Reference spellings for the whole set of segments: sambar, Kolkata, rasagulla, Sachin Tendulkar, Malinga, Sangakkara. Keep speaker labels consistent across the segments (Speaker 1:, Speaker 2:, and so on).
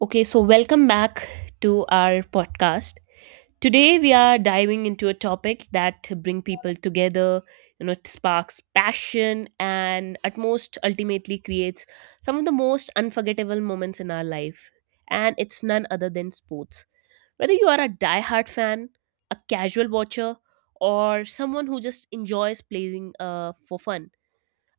Speaker 1: Okay, so welcome back to our podcast. Today we are diving into a topic that bring people together, it sparks passion and at most ultimately creates some of the most unforgettable moments in our life. And it's none other than sports. Whether you are a diehard fan, a casual watcher, or someone who just enjoys playing for fun,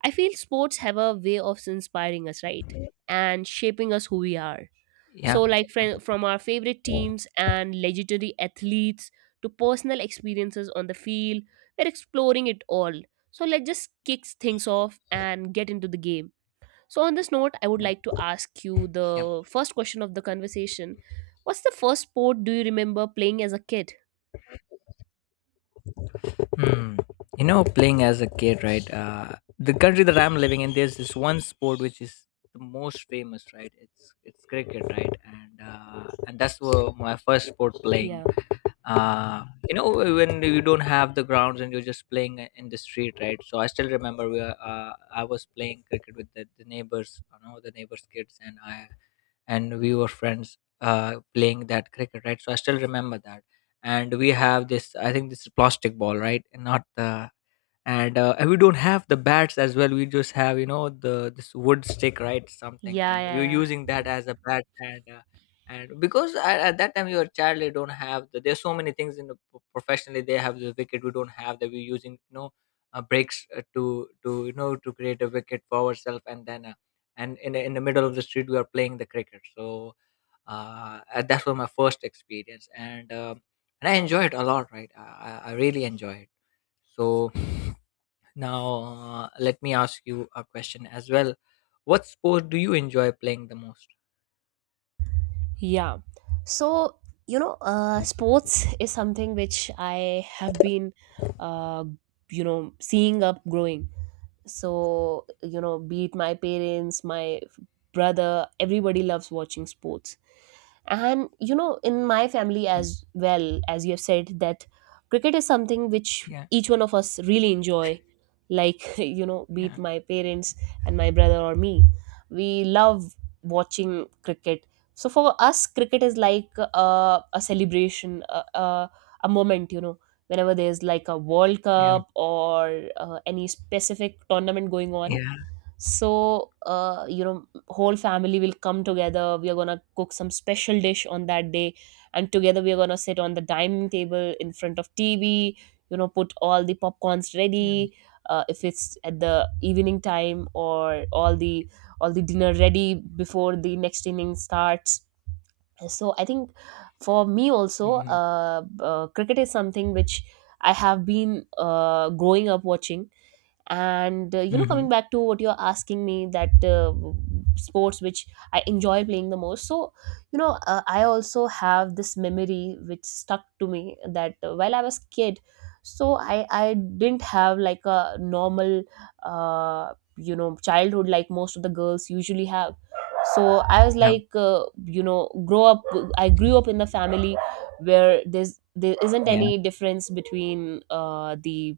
Speaker 1: I feel sports have a way of inspiring us, right? And shaping us who we are
Speaker 2: Yeah,
Speaker 1: so, like
Speaker 2: yeah,
Speaker 1: from our favorite teams and legendary athletes to personal experiences on the field, we're exploring it all. So, let's just kick things off and get into the game. So, on this note, I would
Speaker 2: yeah,
Speaker 1: like to ask you
Speaker 2: yeah.
Speaker 1: the first question of the conversation. What's the first sport do you remember playing as a kid?
Speaker 2: Hmm. You know, playing as a kid, right? The country that I'm living in, there's this one sport which is the most famous, right? It's cricket, right? And that's where my first sport playing.
Speaker 1: Yeah.
Speaker 2: You know, when you don't have the grounds and you're just playing in the street, right? So I still remember I was playing cricket with the neighbors, you know, the neighbors kids, and I and we were friends, playing that cricket, right? So I still remember that. And we have this, I think this is plastic ball, right, and not the and we don't have the bats as well. We just have, you know, the this wood stick, right, something,
Speaker 1: Yeah, yeah,
Speaker 2: and we were
Speaker 1: yeah.
Speaker 2: using that as a bat, and because at that time you're a child, you don't have there's so many things in the professionally, they have the wicket, we don't have that. We're using, you know, breaks, to you know, to create a wicket for ourselves, and then, and in the middle of the street we are playing the cricket. So that was my first experience, and I enjoy it a lot, right? I really enjoy it. So now, let me ask you a question as well. What sport do you enjoy playing the most?
Speaker 1: Yeah. So, you know, sports is something which I have been, uh, you know, seeing up growing. So you know, be it my parents, my brother, everybody loves watching sports. And you know, in my family as well, as you have said that cricket is something which
Speaker 2: Yeah,
Speaker 1: each one of us really enjoy, like you know, be it
Speaker 2: yeah,
Speaker 1: my parents and my brother or me, we love watching cricket. So for us cricket is like a celebration, a moment, you know, whenever there's like a World
Speaker 2: yeah,
Speaker 1: Cup or any specific tournament going on.
Speaker 2: yeah,
Speaker 1: So, you know, whole family will come together. We are gonna cook some special dish on that day, and together we are gonna sit on the dining table in front of TV. You know, put all the popcorns
Speaker 2: yeah.
Speaker 1: ready. If it's at the evening time or all the dinner ready before the next inning starts. So I think for me also,
Speaker 2: Mm-hmm.
Speaker 1: cricket is something which I have been, growing up watching. And you know,
Speaker 2: Mm-hmm.
Speaker 1: coming back to what you're asking me that sports which I enjoy playing the most. So you know, I also have this memory which stuck to me, that while I was kid, so I didn't have like a normal, you know, childhood like most of the girls usually have. So I was
Speaker 2: Yeah,
Speaker 1: like, you know, grow up I grew up in the family where there isn't
Speaker 2: yeah,
Speaker 1: any difference between the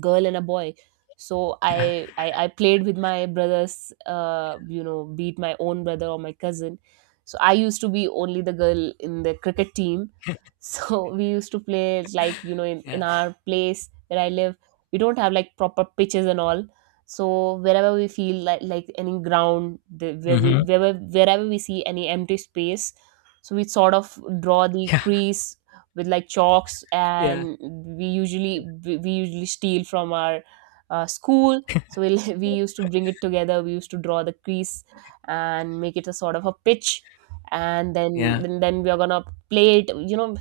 Speaker 1: girl and a boy. So
Speaker 2: yeah,
Speaker 1: I played with my brothers, you know, be it my own brother or my cousin. So I used to be only the girl in the cricket team. So we used to play, like you know, in
Speaker 2: yeah.
Speaker 1: our place where I live, we don't have like proper pitches and all. So wherever we feel like any ground, the, where we
Speaker 2: Mm-hmm.
Speaker 1: wherever we see any empty space, so we sort of draw the
Speaker 2: Yeah,
Speaker 1: crease with like chalks.
Speaker 2: yeah,
Speaker 1: And we usually
Speaker 2: yeah,
Speaker 1: we usually steal from our school. So we'll, we used to bring it together, we used to draw the crease and make it a sort of a pitch. And then
Speaker 2: yeah,
Speaker 1: then we are gonna play it, you know.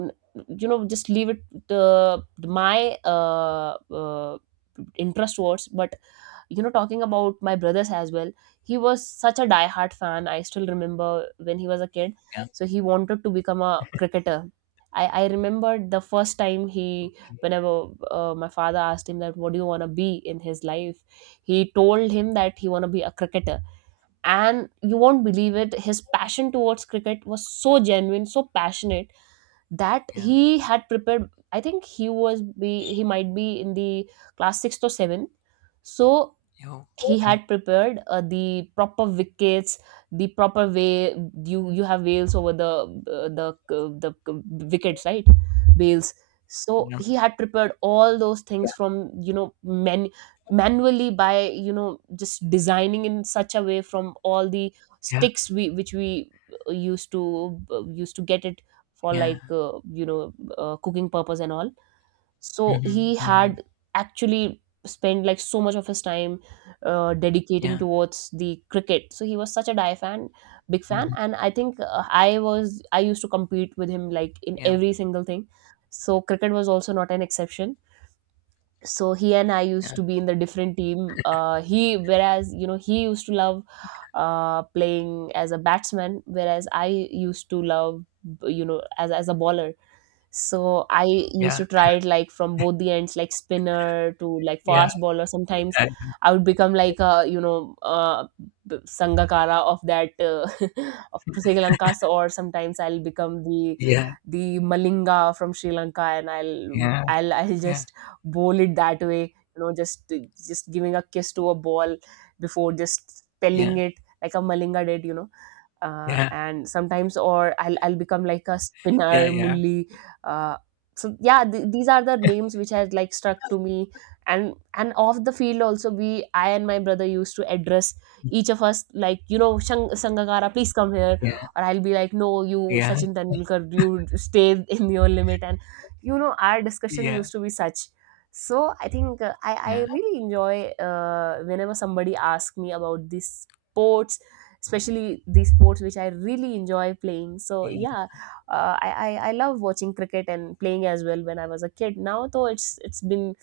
Speaker 1: n- you know, just leave it, the my uh interest towards. But you know, talking about my brothers as well, he was such a die-hard fan. I still remember when he was a kid,
Speaker 2: yeah.
Speaker 1: so he wanted to become a cricketer. I remember the first time he,
Speaker 2: Okay,
Speaker 1: whenever my father asked him that what do you want to be in his life, he told him that he want to be a cricketer. And you won't believe it, his passion towards cricket was so genuine, so passionate, that
Speaker 2: yeah.
Speaker 1: he had prepared, I think he might be in the class 6th or 7th. So
Speaker 2: Yo,
Speaker 1: he
Speaker 2: yeah,
Speaker 1: had prepared, the proper wickets, the proper way. You have wales over the uh, the uh, wickets, right? Wales. So
Speaker 2: yeah,
Speaker 1: he had prepared all those things from, you know, men manually, by you know, just designing in such a way from all the
Speaker 2: yeah,
Speaker 1: sticks we which we used to used to get it for
Speaker 2: yeah, yeah.
Speaker 1: like, you know, cooking purpose and all. So
Speaker 2: Mm-hmm.
Speaker 1: he
Speaker 2: Mm-hmm.
Speaker 1: had actually spent like so much of his time dedicating
Speaker 2: Yeah.
Speaker 1: towards the cricket. So he was such a die fan, big fan.
Speaker 2: Mm-hmm.
Speaker 1: And I think I used to compete with him like in
Speaker 2: Yeah,
Speaker 1: every single thing. So cricket was also not an exception. So he and I used to be in the different team. He, whereas you know, he used to love playing as a batsman, whereas I used to love, you know, as a baller. So I used
Speaker 2: yeah,
Speaker 1: to try it like from both the ends, like spinner to like
Speaker 2: yeah,
Speaker 1: fast bowler. Sometimes I would become like a you know, Sangakkara of that of Sri Lanka. Or sometimes I'll become
Speaker 2: yeah,
Speaker 1: the Malinga from Sri Lanka, and I'll
Speaker 2: yeah, yeah,
Speaker 1: I'll I'll
Speaker 2: yeah,
Speaker 1: just bowl it that way. You know, just giving a kiss to a ball before just
Speaker 2: yeah,
Speaker 1: spelling it like a Malinga did. You know,
Speaker 2: yeah, yeah,
Speaker 1: and sometimes or I'll become like a
Speaker 2: yeah,
Speaker 1: spinner
Speaker 2: yeah,
Speaker 1: mulli. uh, so yeah, these are the names which has like struck to me. And off the field also, we I and my brother used to address each of us, like you know, sangakara, please come here. Or I'll be like, no, you
Speaker 2: yeah,
Speaker 1: sachin tendulkar, you stay in your limit. And you know, our discussion
Speaker 2: yeah, yeah,
Speaker 1: used to be such. So I think I
Speaker 2: yeah,
Speaker 1: really enjoy, whenever somebody asks me about this sports, especially the sports which I really enjoy playing. So
Speaker 2: yeah.
Speaker 1: yeah, I love watching cricket and playing as well when I was a kid. Now though it's been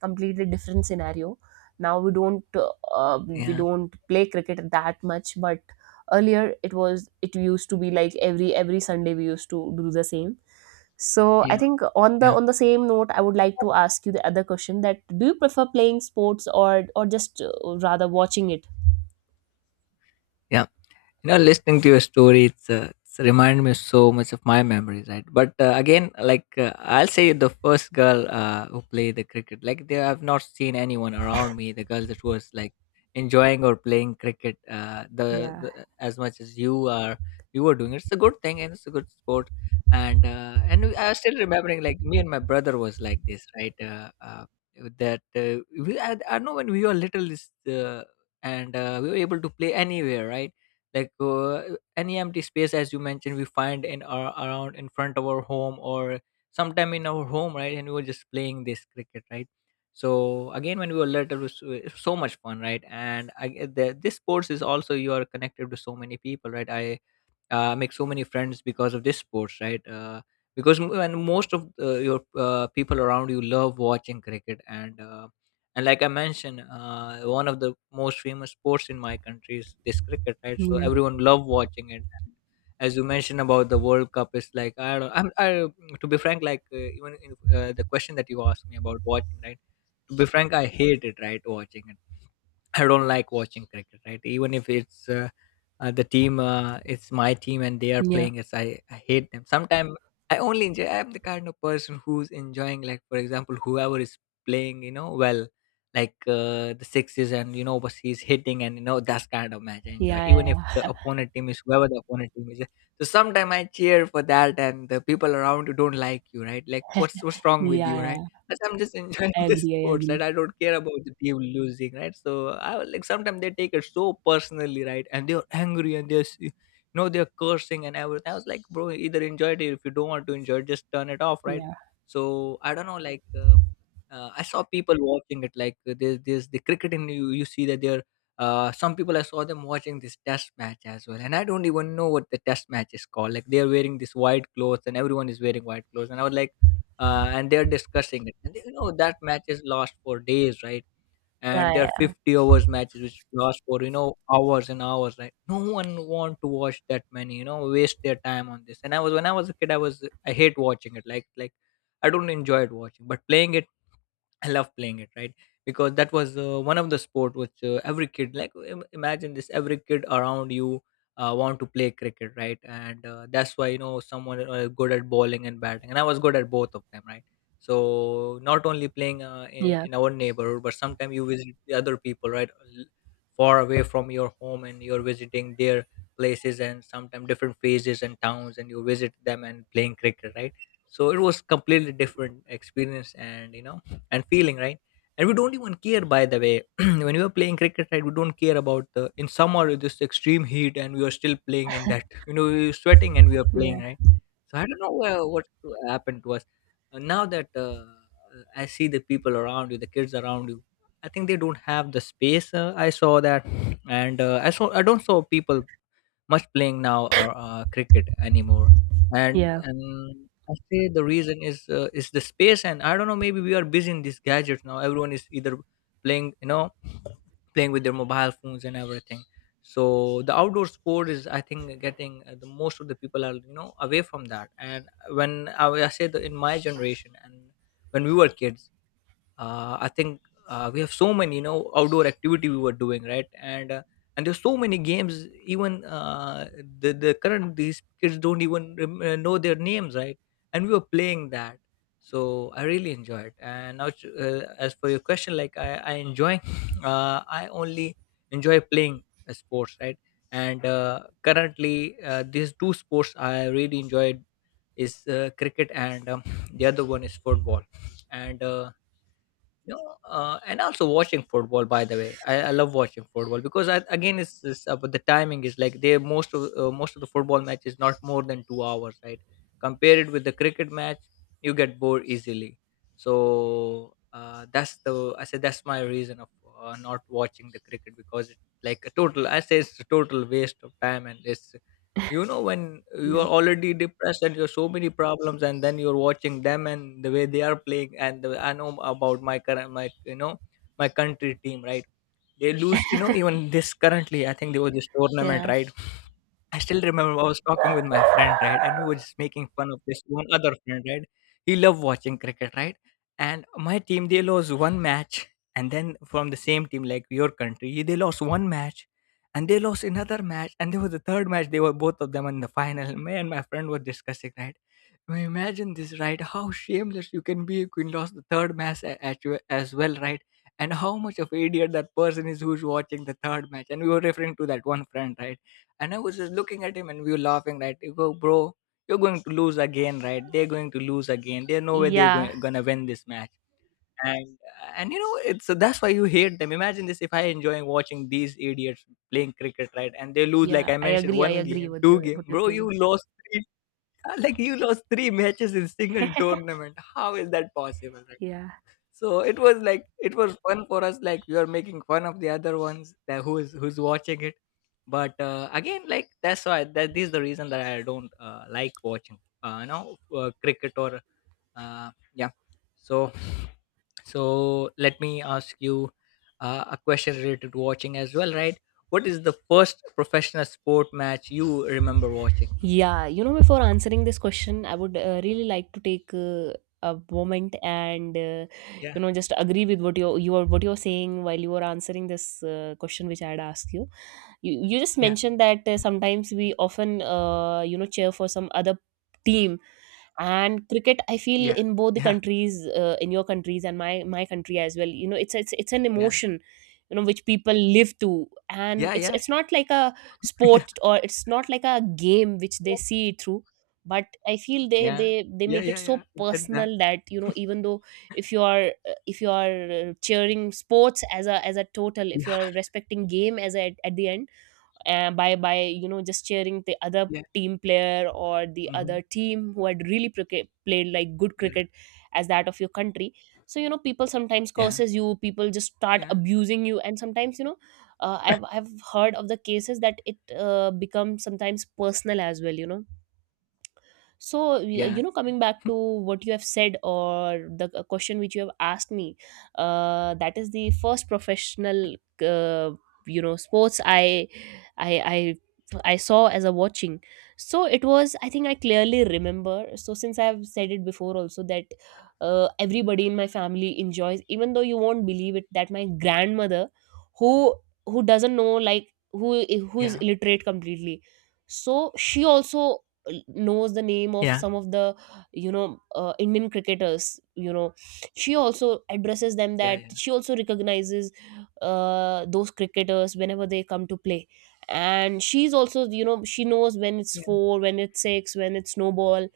Speaker 1: completely different scenario. Now uh, we
Speaker 2: Yeah,
Speaker 1: don't play cricket that much, but earlier it was it used to be like every Sunday we used to do the same. So I
Speaker 2: yeah,
Speaker 1: think on the
Speaker 2: yeah,
Speaker 1: same note, I would like to ask you the other question, that do you prefer playing sports, or just rather watching it?
Speaker 2: yeah. You know, listening to your story, it's reminded me so much of my memories, right? But again, like, I'll say the first girl, who played the cricket, like, there I've not seen anyone around me the girl that was like enjoying or playing cricket,
Speaker 1: Yeah,
Speaker 2: the as much as you were doing it. It's a good thing, and it's a good sport, and I was still remembering, like, me and my brother was like this, right? Uh, uh, that uh, we I, I know, when we were little this uh, and we were able to play anywhere, right? Like, any empty space, as you mentioned, we find in our around, in front of our home, or sometime in our home, right? And we were just playing this cricket, right? So again, when we were little, it so much fun, right? And this sports is also, you are connected to so many people, right? I make so many friends because of this sports, right? Because when most of your people around you love watching cricket, and like I mentioned, one of the most famous sports in my country is this cricket, right? So
Speaker 1: yeah,
Speaker 2: everyone love watching it. And as you mentioned about the World Cup, is like I don't I'm I, to be frank, like, even the question that you asked me about watching, right, to be frank, I hate it, right, watching it. I don't like watching cricket, right? Even if it's the team, it's my team, and they are
Speaker 1: yeah.
Speaker 2: playing us. I hate them. Sometimes I only enjoy. I'm the kind of person who's enjoying, like, for example, whoever is playing, you know, well, like, the sixes, and you know, what he's hitting, and you know, that's kind of match I enjoy.
Speaker 1: Yeah,
Speaker 2: Even if
Speaker 1: yeah,
Speaker 2: the opponent team is whoever the opponent team is, so sometimes I cheer for that, and the people around you don't like you, right? Like, what's wrong with
Speaker 1: yeah,
Speaker 2: you, right?
Speaker 1: yeah.
Speaker 2: But I'm just enjoying
Speaker 1: I
Speaker 2: the
Speaker 1: agree, I
Speaker 2: sports, right?
Speaker 1: agree.
Speaker 2: I don't care about the team losing, right? So like, sometimes they take it so personally, right? And they're angry, and you know, they're cursing and everything. I was like, bro, either enjoy it, if you don't want to enjoy, it, just turn it off, right?
Speaker 1: Yeah.
Speaker 2: So I don't know, like. I saw people watching it, like, there's the cricket, and you see that there some people, I saw them watching this test match as well, and I don't even know what the test match is called, like they're wearing this white clothes and everyone is wearing white clothes, and I was like, and they're discussing it, and you know, that match is lost for days, right? And there are
Speaker 1: Yeah,
Speaker 2: 50 overs matches which last for, you know, hours and hours, right? No one want to watch that many, you know, waste their time on this. And I was, when I was a kid I was I hate watching it, like I don't enjoy it watching. But playing it, I love playing it, right? Because that was, one of the sport which, every kid, like, imagine this, every kid around you want to play cricket, right? And that's why, you know, someone good at bowling and batting, and I was good at both of them, right? So not only playing, in,
Speaker 1: yeah,
Speaker 2: in our neighborhood, but sometimes you visit the other people, right, l- far away from your home, and you're visiting their places, and sometimes different phases and towns, and you visit them and playing cricket, right? So it was completely different experience, and you know, and feeling, right? And we don't even care, by the way. When we are playing cricket, right, we don't care about the in summer this extreme heat, and we are still playing in that. You know, we're sweating and we are
Speaker 1: yeah,
Speaker 2: playing, right? So I don't know what happened to us. Now that I see the people around you, the kids around you, I think they don't have the space. I saw that, and I don't saw people much playing now, or cricket anymore. And
Speaker 1: yeah,
Speaker 2: and I say the reason is the space, and I don't know. Maybe we are busy in these gadgets now. Everyone is either playing, you know, playing with their mobile phones and everything. So the outdoor sport is, I think, getting the most of the people are, you know, away from that. And when I say that, in my generation and when we were kids, I think, we have so many, you know, outdoor activity we were doing, right, and there's so many games, even the current these kids don't even know their names, right? And we were playing that. So I really enjoyed. And now, as for your question, like, I enjoy I only enjoy playing, sports, right? And currently, these two sports I really enjoyed is cricket, and the other one is football, and you know, and also watching football. By the way, I love watching football, because I, again, it's about the timing, is like they most of the football match is not more than 2 hours, right? Compare it with the cricket match, you get bored easily. So that's the I say that's my reason of not watching the cricket, because it's like a total. I say it's a total waste of time. And it's when you
Speaker 1: yeah,
Speaker 2: are already depressed and you have so many problems and then you're watching them and the way they are playing, and I know about my current, my you know my country team, right? They lose, even this currently. I think there was this tournament,
Speaker 1: yeah,
Speaker 2: right? I still remember I was talking with my friend, right? And we were just making fun of this one other friend, right? He loved watching cricket, right? And my team, they lost one match. And then from the same team, like your country, they lost one match. And they lost another match. And there was a third match, they were both of them in the final. Me and my friend were discussing, right? I mean, imagine this, right? How shameless you can be if you lost the third match at you as well, right? And how much of idiot that person is who's watching the third match. And we were referring to that one friend, right? And I was just looking at him and we were laughing, right? You go, bro, you're going to lose again, right? They're going to lose again. There's no way
Speaker 1: yeah,
Speaker 2: gonna win this match. And and it's so, that's why you hate them. Imagine this, if I enjoying watching these idiots playing cricket, right? And they lose, like
Speaker 1: yeah.
Speaker 2: I
Speaker 1: I
Speaker 2: mentioned,
Speaker 1: agree. I
Speaker 2: one
Speaker 1: agree
Speaker 2: game,
Speaker 1: with
Speaker 2: two
Speaker 1: your
Speaker 2: game,
Speaker 1: what you're
Speaker 2: bro,
Speaker 1: saying.
Speaker 2: you lost three. Like you lost three matches in single tournament. How is that possible, right?
Speaker 1: Yeah,
Speaker 2: So it was like it was fun for us. Like we are making fun of the other ones, that who is who's watching it. But again, like that's why that this is the reason that I don't like watching. Cricket or yeah. So so let me ask you a question related to watching as well, right? What is the first professional sport match you remember watching?
Speaker 1: yeah. You know, before answering this question, I would really like to take a moment and
Speaker 2: Yeah,
Speaker 1: you know, just agree with what you are what you're saying while you were answering this question which I had asked you. You just
Speaker 2: yeah,
Speaker 1: mentioned that sometimes we often, you know, cheer for some other team. And cricket, I feel
Speaker 2: yeah,
Speaker 1: in both the
Speaker 2: yeah,
Speaker 1: countries, in your countries and my country as well, you know, it's an
Speaker 2: yeah,
Speaker 1: emotion, you know, which people live to. And
Speaker 2: yeah,
Speaker 1: it's
Speaker 2: yeah,
Speaker 1: it's not like a
Speaker 2: yeah,
Speaker 1: sport, or it's not like a game which they see it through. But I feel they
Speaker 2: yeah,
Speaker 1: they they
Speaker 2: yeah,
Speaker 1: make it
Speaker 2: yeah, yeah.
Speaker 1: so
Speaker 2: Did that?
Speaker 1: personal that you know, even though if you are, if you are, cheering sports as a total, if you
Speaker 2: Yeah,
Speaker 1: are respecting game as a, at the end, by you know, just cheering the other team player or the
Speaker 2: yeah.
Speaker 1: other team who had really played like good
Speaker 2: Yeah,
Speaker 1: cricket as that of your country. So you know, people sometimes
Speaker 2: yeah,
Speaker 1: curses you, people just start
Speaker 2: yeah,
Speaker 1: abusing you, and sometimes you know, I've heard of the cases that it becomes sometimes personal as well. You know, so
Speaker 2: yeah,
Speaker 1: you know, coming back to what you have said or the question which you have asked me, that is the first professional, uh, you know, sports i i I saw as a watching. So it was, I think I clearly remember. So since I've said it before also, that everybody in my family enjoys, even though you won't believe it, that my grandmother, who doesn't know, like who is
Speaker 2: yeah,
Speaker 1: illiterate completely, so she also knows the name of
Speaker 2: yeah,
Speaker 1: some of the you know, indian cricketers, you know, she also addresses them, that
Speaker 2: yeah,
Speaker 1: she also recognizes those cricketers whenever they come to play. And she's also, you know, she knows when it's 4, when it's 6, when it's no ball.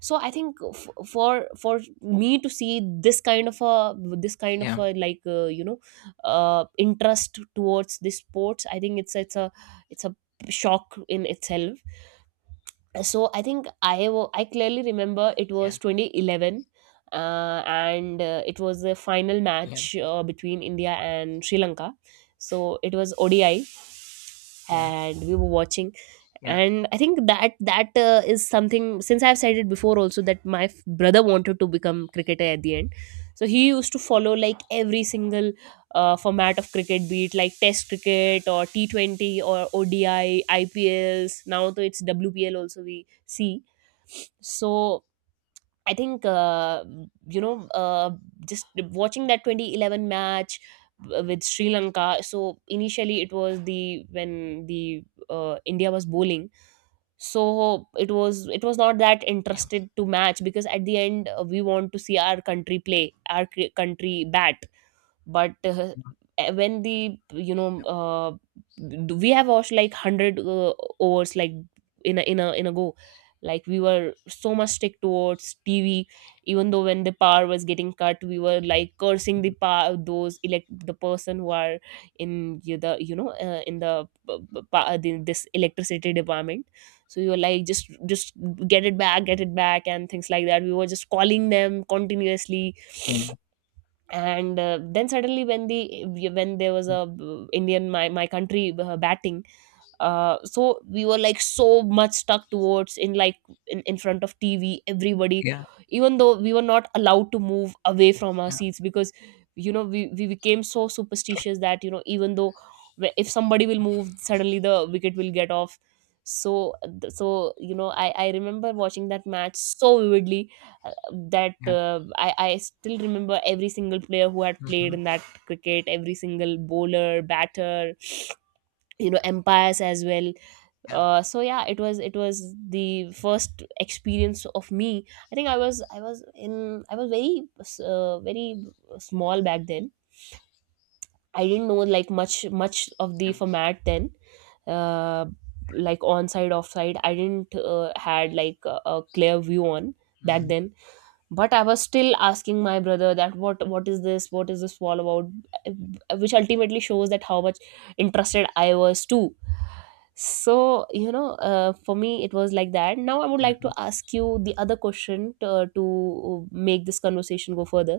Speaker 1: So I think for for me to see this kind of a this kind
Speaker 2: yeah,
Speaker 1: of
Speaker 2: yeah,
Speaker 1: a like you know interest towards this sports. I think it's a it's a shock in itself. So I think I clearly remember it
Speaker 2: yeah, yeah,
Speaker 1: was 2011. Uh, and It was the final match between India and Sri Lanka. So it was ODI
Speaker 2: yeah, yeah, yeah, yeah,
Speaker 1: and we were watching.
Speaker 2: yeah,
Speaker 1: And I think that is something, since I've said it before also, that my brother wanted to become cricketer at the end. So he used to follow like every single format of cricket, be it like test cricket or t20 or odi ipls. Now though it's wpl also we see. So I think you know uh, just watching that 2011 match with Sri Lanka. So initially it was the when the India was bowling. So it was not that
Speaker 2: yeah, yeah,
Speaker 1: interested to match because at the end we want to see our country play, our country bat. But when the you know we have watched like 100 overs like in a go. Like we were so much stick towards TV, even though when the power was getting cut, we were like cursing the power, those elect the person who are in y- the you know in the, the this electricity department. So we were like just get it back, get it back, and things like that. We were just calling them continuously.
Speaker 2: yeah,
Speaker 1: And then suddenly when there was a indian, my country batting. So we were like so much stuck towards in, like in front of TV, everybody. Even though we were not allowed to move away from our seats, because you know we became so superstitious that, you know, even though if somebody will move, suddenly the wicket will get off. So so you know, I remember watching that match so vividly, that I still remember every single player who had played
Speaker 2: mhm,
Speaker 1: in that cricket, every single bowler, batter, you know, empires as well.
Speaker 2: yeah,
Speaker 1: So yeah, it was, it was the first experience of me. I think I was very very small back then. I didn't know like much of the
Speaker 2: mhm,
Speaker 1: format then. uh, like on side, off side, I didn't had like a clear view on back then. But I was still asking my brother that what is this, what is this all about. Which ultimately shows that how much interested I was too. So you know, for me it was like that. Now I would
Speaker 2: mhm,
Speaker 1: like to
Speaker 2: mhm,
Speaker 1: ask you the other question, to make this conversation go further,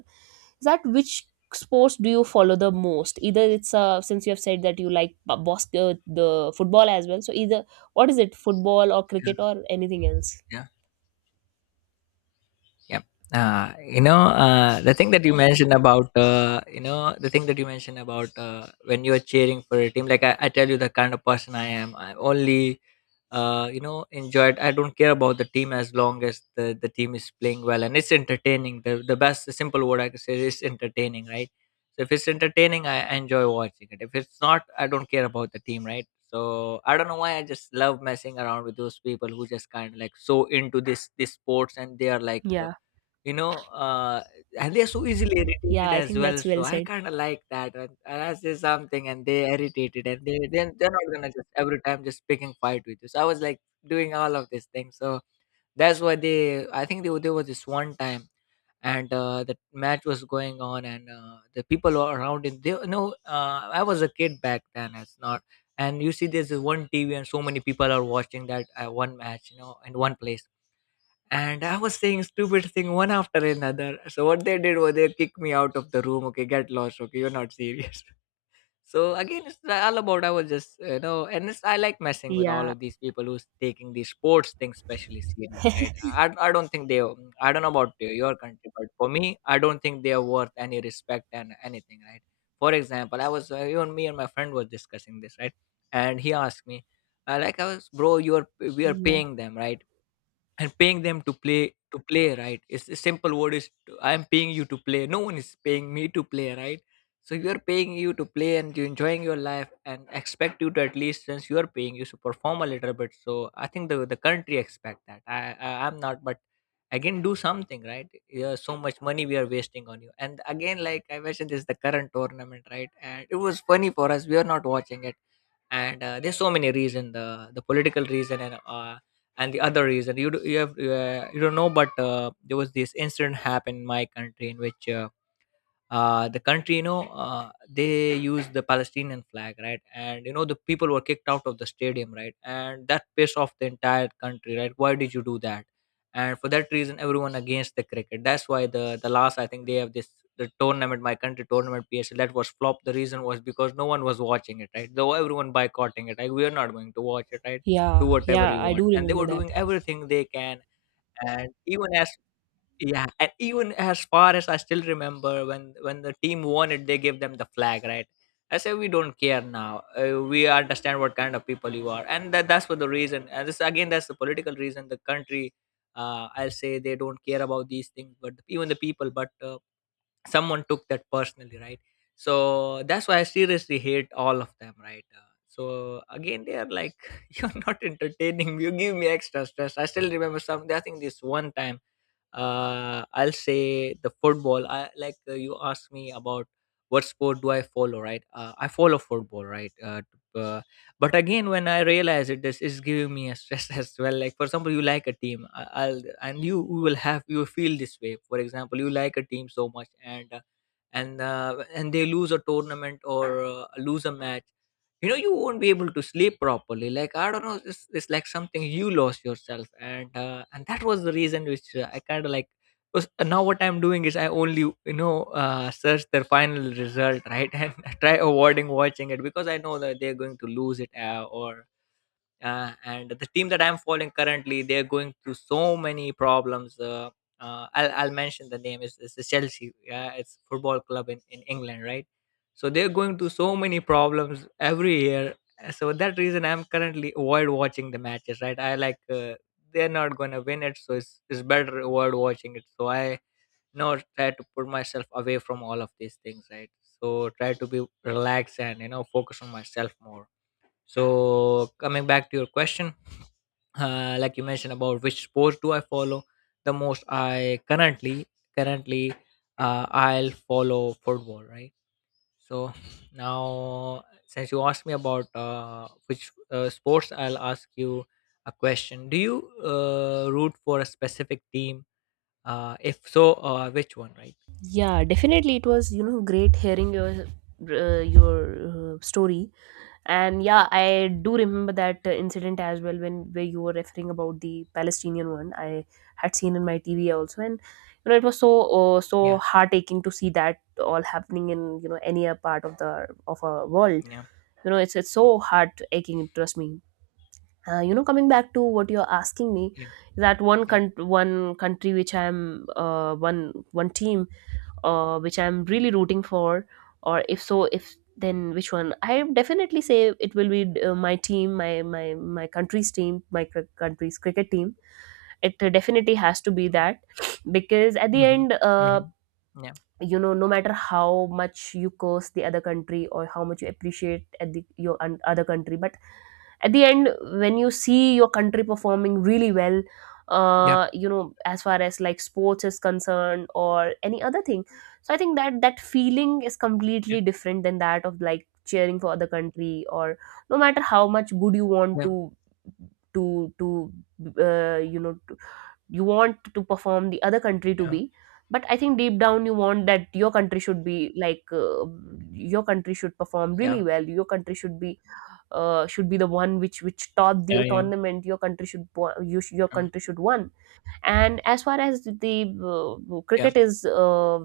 Speaker 1: is that which sports do you follow the most? Either it's since you have said that you like the football as well, so either what is it, football or cricket
Speaker 2: yeah,
Speaker 1: or anything else?
Speaker 2: yeah. Yeah. You know, the thing that you mentioned about, you know, The thing that you mentioned about when you're cheering for a team, like, I tell you, the kind of person I am. I only enjoy it. I don't care about the team as long as the team is playing well and it's entertaining. The best the simple word I can say is entertaining, right? So if it's entertaining, I enjoy watching it. If it's not, I don't care about the team, right? So I don't know why I just love messing around with those people who just kind of like so into this sports. And they are like
Speaker 1: Yeah,
Speaker 2: you know, uh, and they're so easily
Speaker 1: yeah,
Speaker 2: irritated
Speaker 1: I
Speaker 2: as
Speaker 1: think
Speaker 2: well.
Speaker 1: that's well
Speaker 2: So I
Speaker 1: said.
Speaker 2: kind of like that. When I say something and they irritated, and they then they're not gonna just every time just picking fight with you. So I was like doing all of these things. So that's why they. I think there was this one time, and the match was going on, and the people were around it. They, I was a kid back then. It's not. And you see, there's this one TV, and so many people are watching that one match, you know, in one place. And I was saying stupid thing one after another. So what they did was they kicked me out of the room. Okay, get lost. Okay, you're not serious. So again, it's all about I was just and it's, I like messing with all
Speaker 1: Yeah,
Speaker 2: of these people who's taking these sports things especially serious, right? I don't think they, I don't know about your country, but for me, I don't think they are worth any respect and anything, right? For example, I was even me and my friend was discussing this, right? And he asked me, like I was, bro, you are we are
Speaker 1: yeah,
Speaker 2: paying them, right? And paying them to play, right? It's a simple word is I am paying you to play. No one is paying me to play, right? So you're paying you to play and you're enjoying your life, and expect you to at least since you're paying you to perform a little bit. So I think the country expect that I, I'm not, but again do something, right? Yeah, so much money we are wasting on you. And again, like I mentioned, this is the current tournament, right? And it was funny for us. We are not watching it. And there's so many reason, the political reason and the other reason. You have you don't know, but there was this incident happened in my country in which the country, they used the Palestinian flag, right? And you know the people were kicked out of the stadium, right? And that pissed off the entire country, right? Why did you do that? And for that reason, everyone against the cricket. That's why the last I think they have this the tournament, my country tournament, PSL, that was flop. The reason was because no one was watching it, right? Though everyone boycotting it, like, we are not going to watch it, right? Do
Speaker 1: yeah,
Speaker 2: whatever
Speaker 1: yeah.
Speaker 2: you
Speaker 1: I
Speaker 2: want.
Speaker 1: do
Speaker 2: And they
Speaker 1: remember
Speaker 2: were
Speaker 1: that.
Speaker 2: doing everything they can. And even as Yeah, and even as far as I still remember, when the team won it, they gave them the flag, right? I say we don't care now. We understand what kind of people you are, and that's for the reason. And this again, that's the political reason. The country, I'll say they don't care about these things, but even the people. But someone took that personally, right? So that's why I seriously hate all of them, right? So again, they are like, you're not entertaining. You give me extra stress. I still remember something. I think this one time I'll say the football. I like you asked me about what sport do I follow, right? I follow football, right? But again, when I realize it, this is giving me a stress as well. Like for example, you like a team, I'll and you will have you will feel this way. For example, you like a team so much, and they lose a tournament or lose a match. You know you won't be able to sleep properly. Like, I don't know, it's like something you lost yourself. And and that was the reason which I kind of like. Because now what I'm doing is I only you know search their final result, right? And I try avoiding watching it because I know that they're going to lose it. Or and the team that I'm following currently, they're going through so many problems. I'll mention the name is it's the Chelsea. Yeah, it's football club in England, right? So they're going through so many problems every year. So that reason I'm currently avoid watching the matches, right? I like they're not gonna win it, so it's better avoid watching it. So I now try to put myself away from all of these things, right? So try to be relaxed and you know focus on myself more. So coming back to your question, like you mentioned about which sports do I follow the most, I currently I'll follow football, right? So now since you asked me about which sports, I'll ask you a question. Do you root for a specific team? If so, which one, right?
Speaker 1: Yeah, definitely, it was, you know, great hearing your story. And yeah, I do remember that incident as well, when where you were referring about the Palestinian one. I had seen in my TV also, and you know it was so so
Speaker 2: Yeah,
Speaker 1: heart aching to see that all happening in, you know, any a part of the of a world.
Speaker 2: yeah,
Speaker 1: You know, it's so heart aching, trust me. You know, coming back to what you're asking me,
Speaker 2: yeah,
Speaker 1: that
Speaker 2: yeah,
Speaker 1: one country which I'm one one team which I'm really rooting for, or if so, if then which one? I definitely say it will be my team, my country's team, my country's cricket team. It definitely has to be
Speaker 2: yeah.
Speaker 1: that, because at the
Speaker 2: Mm-hmm,
Speaker 1: end,
Speaker 2: mm-hmm. Yeah,
Speaker 1: you know, no matter how much you curse the other country, or how much you appreciate at the your other country, but at the end, when you see your country performing really well,
Speaker 2: yeah,
Speaker 1: you know, as far as like sports is concerned or any other thing. So I think that that feeling is
Speaker 2: yeah,
Speaker 1: completely different than that of like cheering for other country. Or no matter how much good you want
Speaker 2: yeah,
Speaker 1: to to to uh, you know you want to perform the other country to
Speaker 2: yeah,
Speaker 1: be, but I think deep down you want that your country should be like your country should perform
Speaker 2: yeah,
Speaker 1: really well, your country should be the one which top the
Speaker 2: yeah. Yeah.
Speaker 1: tournament, your country should your
Speaker 2: Um,
Speaker 1: country should won. And as far as the
Speaker 2: yeah,
Speaker 1: cricket is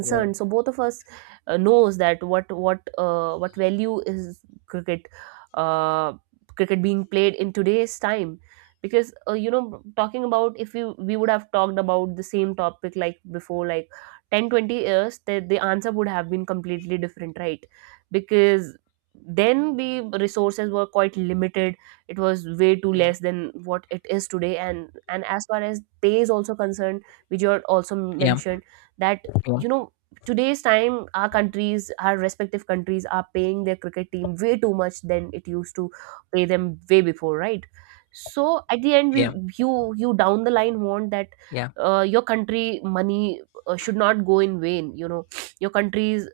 Speaker 2: yeah,
Speaker 1: so both of us knows that what value is cricket uh, cricket being played in today's time. Because you know, talking about, if we would have talked about the same topic like before, like 10, 20 years, the answer would have been completely different, right? Because then the resources were quite limited, it was way too
Speaker 2: yeah,
Speaker 1: less than what it is today. And as far as pay is also concerned, which you had also
Speaker 2: yeah,
Speaker 1: mentioned, that you know today's time our countries, our respective countries, are paying their cricket team way too much than it used to pay them way before, right? So at the end, we,
Speaker 2: yeah,
Speaker 1: you you down the line want that
Speaker 2: yeah,
Speaker 1: your country money should not go in vain, you know. Your country is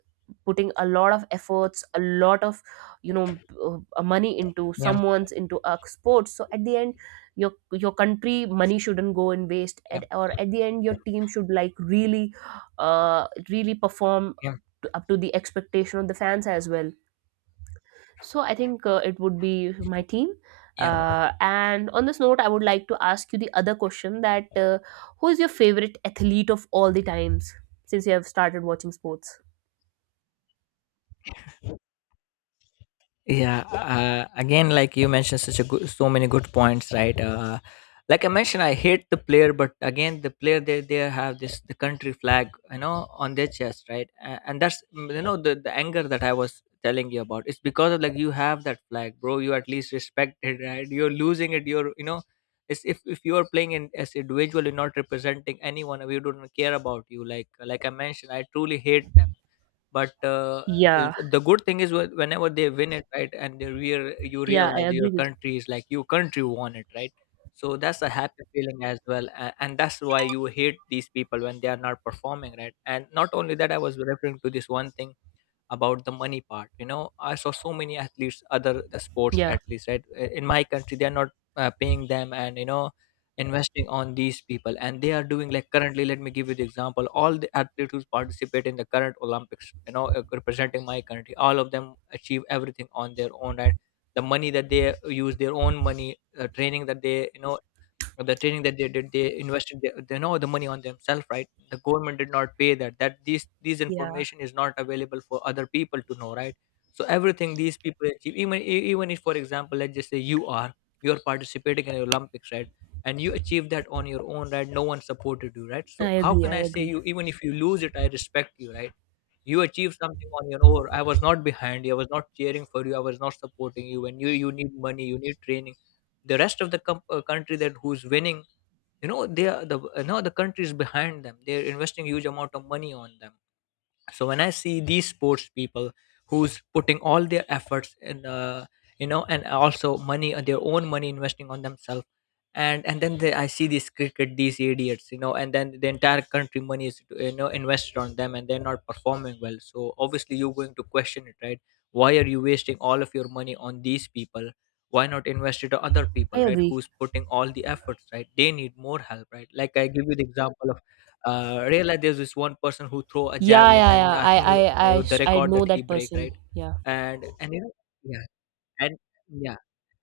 Speaker 1: putting a lot of efforts, a lot of, you know, money into
Speaker 2: yeah,
Speaker 1: someone's, into a sports. So at the end your country money shouldn't go in waste
Speaker 2: yeah,
Speaker 1: at, or at the end your team should like really really perform
Speaker 2: yeah,
Speaker 1: up to the expectation of the fans as well. So I think it would be my team.
Speaker 2: yeah.
Speaker 1: And on this note, I would like to ask you the other question: that who is your favorite athlete of all the times since you have started watching sports?
Speaker 2: Yeah, again, like you mentioned such a good, so many good points, right? Like I mentioned, I hate the player, but again, the player, they have this the country flag, you know, on their chest, right? And that's, mm, you know, the anger that I was telling you about, it's because of, like, you have that flag, bro, you at least respect it, right? You're losing it, you're you know. It's, if you are playing in, as individual, you're not representing anyone. We don't care about you, like I mentioned, I truly hate them. But
Speaker 1: Yeah,
Speaker 2: the good thing is whenever they win it, right, and you
Speaker 1: yeah,
Speaker 2: realize
Speaker 1: I
Speaker 2: your
Speaker 1: agree with.
Speaker 2: country is like your country won it, right? So that's a happy feeling as well, and that's why you hate these people when they are not performing, right? And not only that, I was referring to this one thing about the money part, I saw so many athletes, other the sports
Speaker 1: Yeah,
Speaker 2: athletes, right? In my country they are not paying them and investing on these people, and they are doing like currently. Let me give you the example. All the athletes who participate in the current Olympics, representing my country, all of them achieve everything on their own, right? The money that they use, their own money, training that they or the training that they did, they invested the money on themselves, right? The government did not pay that. These
Speaker 1: yeah,
Speaker 2: information is not available for other people to know, right? So everything these people achieve, even even if, for example, let's just say you are participating in the Olympics, right? And you achieve that on your own, right? No one supported you, right?
Speaker 1: I
Speaker 2: So how
Speaker 1: agree.
Speaker 2: can
Speaker 1: I
Speaker 2: I say,
Speaker 1: agree.
Speaker 2: you, even if you lose it, I respect you, right? You achieved something on your own. I was not behind you, I was not cheering for you, I was not supporting you. And you need money, you need training. The rest of the country that who's winning, they are the, the country is behind them, they're investing huge amount of money on them. So when I see these sports people, who's putting all their efforts in, and also money, their own money, investing on themselves, and then I see these cricket, these idiots, and then the entire country money is, invested on them, and they're not performing well. So obviously you're going to question it, right? Why are you wasting all of your money on these people? Why not invest it on other
Speaker 1: I
Speaker 2: people, right,
Speaker 1: agree.
Speaker 2: who's putting all the efforts, right? They need more help, right? Like I give you the example of real life. There's this one person who throw a
Speaker 1: Yeah,
Speaker 2: javelin,
Speaker 1: yeah,
Speaker 2: and
Speaker 1: yeah.
Speaker 2: I think the
Speaker 1: I
Speaker 2: record
Speaker 1: know
Speaker 2: that he
Speaker 1: that
Speaker 2: break,
Speaker 1: person.
Speaker 2: right?
Speaker 1: Yeah,
Speaker 2: And yeah. And yeah.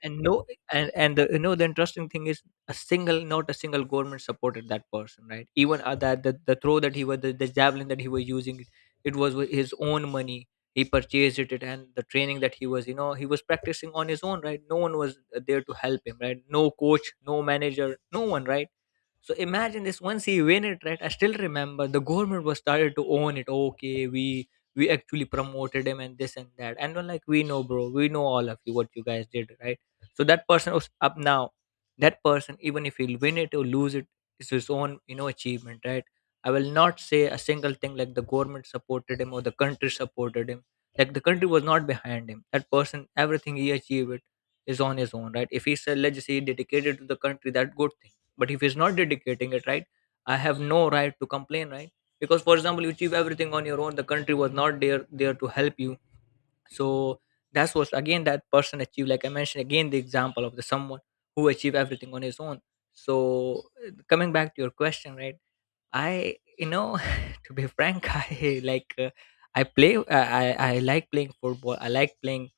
Speaker 2: And no. And you know, the interesting thing is, a single, not a single government supported that person, right? Even that the throw that he was, the javelin that he was using, it was with his own money. He purchased it. And the training that he was, he was practicing on his own, right? No one was there to help him, right? No coach, no manager, no one, right? So imagine this. Once he win it, right? I still remember the government was started to own it. Okay, we actually promoted him and this and that. And we're like, we know, bro. We know all of you, what you guys did, right? So that person was up now. That person, even if he'll win it or lose it, is his own, achievement, right? I will not say a single thing like the government supported him or the country supported him. Like the country was not behind him. That person, everything he achieved it is on his own, right? If he's a legacy dedicated to the country, that good, but if he's not dedicating it, right, I have no right to complain, right? Because, for example, you achieve everything on your own, the country was not there to help you. So that's what, again, that person achieved, like I mentioned, again, the example of the someone who achieved everything on his own. So coming back to your question, right, I, to be frank I like, uh, i play I, I I like playing football, I like playing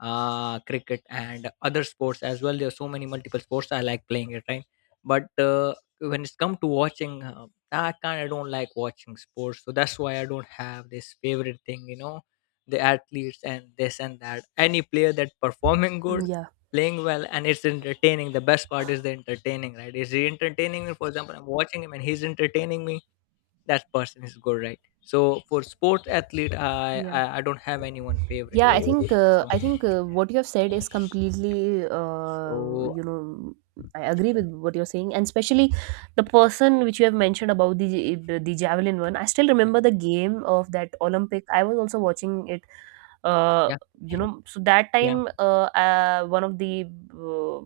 Speaker 2: cricket and other sports as well. There are so many multiple sports. I like playing it, right? But when it's come to watching, I kind of don't like watching sports. So that's why I don't have this favorite thing, you know, the athletes and this and that. Any player that performing
Speaker 1: mm,
Speaker 2: good,
Speaker 1: yeah,
Speaker 2: playing well, and it's entertaining. The best part is the entertaining, right? Is he entertaining me? For example, I'm watching him and he's entertaining me. That person is good, right? So for sports athlete, I
Speaker 1: yeah.
Speaker 2: I, I don't have anyone favorite,
Speaker 1: Yeah,
Speaker 2: right? So.
Speaker 1: I think
Speaker 2: Yeah.
Speaker 1: what you have said is completely,
Speaker 2: So
Speaker 1: I agree with what you're saying, and especially the person which you have mentioned about the the javelin one. I still remember the game of that Olympic. I was also watching it. Uh,
Speaker 2: yeah,
Speaker 1: you know, so that
Speaker 2: yeah,
Speaker 1: time, one of the uh,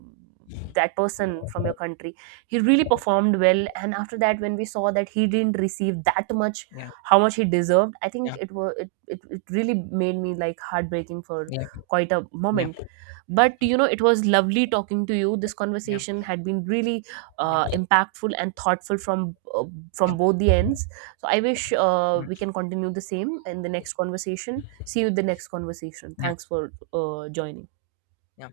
Speaker 1: that person from your country, he really performed well, and after that, when we saw that he didn't receive that much,
Speaker 2: yeah,
Speaker 1: how much he deserved, I think
Speaker 2: yeah,
Speaker 1: it was, it really made me like heartbreaking for
Speaker 2: yeah,
Speaker 1: quite a
Speaker 2: yeah,
Speaker 1: moment.
Speaker 2: yeah,
Speaker 1: But you know, it was lovely talking to you. This
Speaker 2: yeah,
Speaker 1: conversation had been really
Speaker 2: yeah,
Speaker 1: impactful and thoughtful
Speaker 2: yeah,
Speaker 1: from both the ends. So I wish we can continue the same in the next conversation. See you in the next conversation.
Speaker 2: yeah,
Speaker 1: Thanks for joining.
Speaker 2: yeah.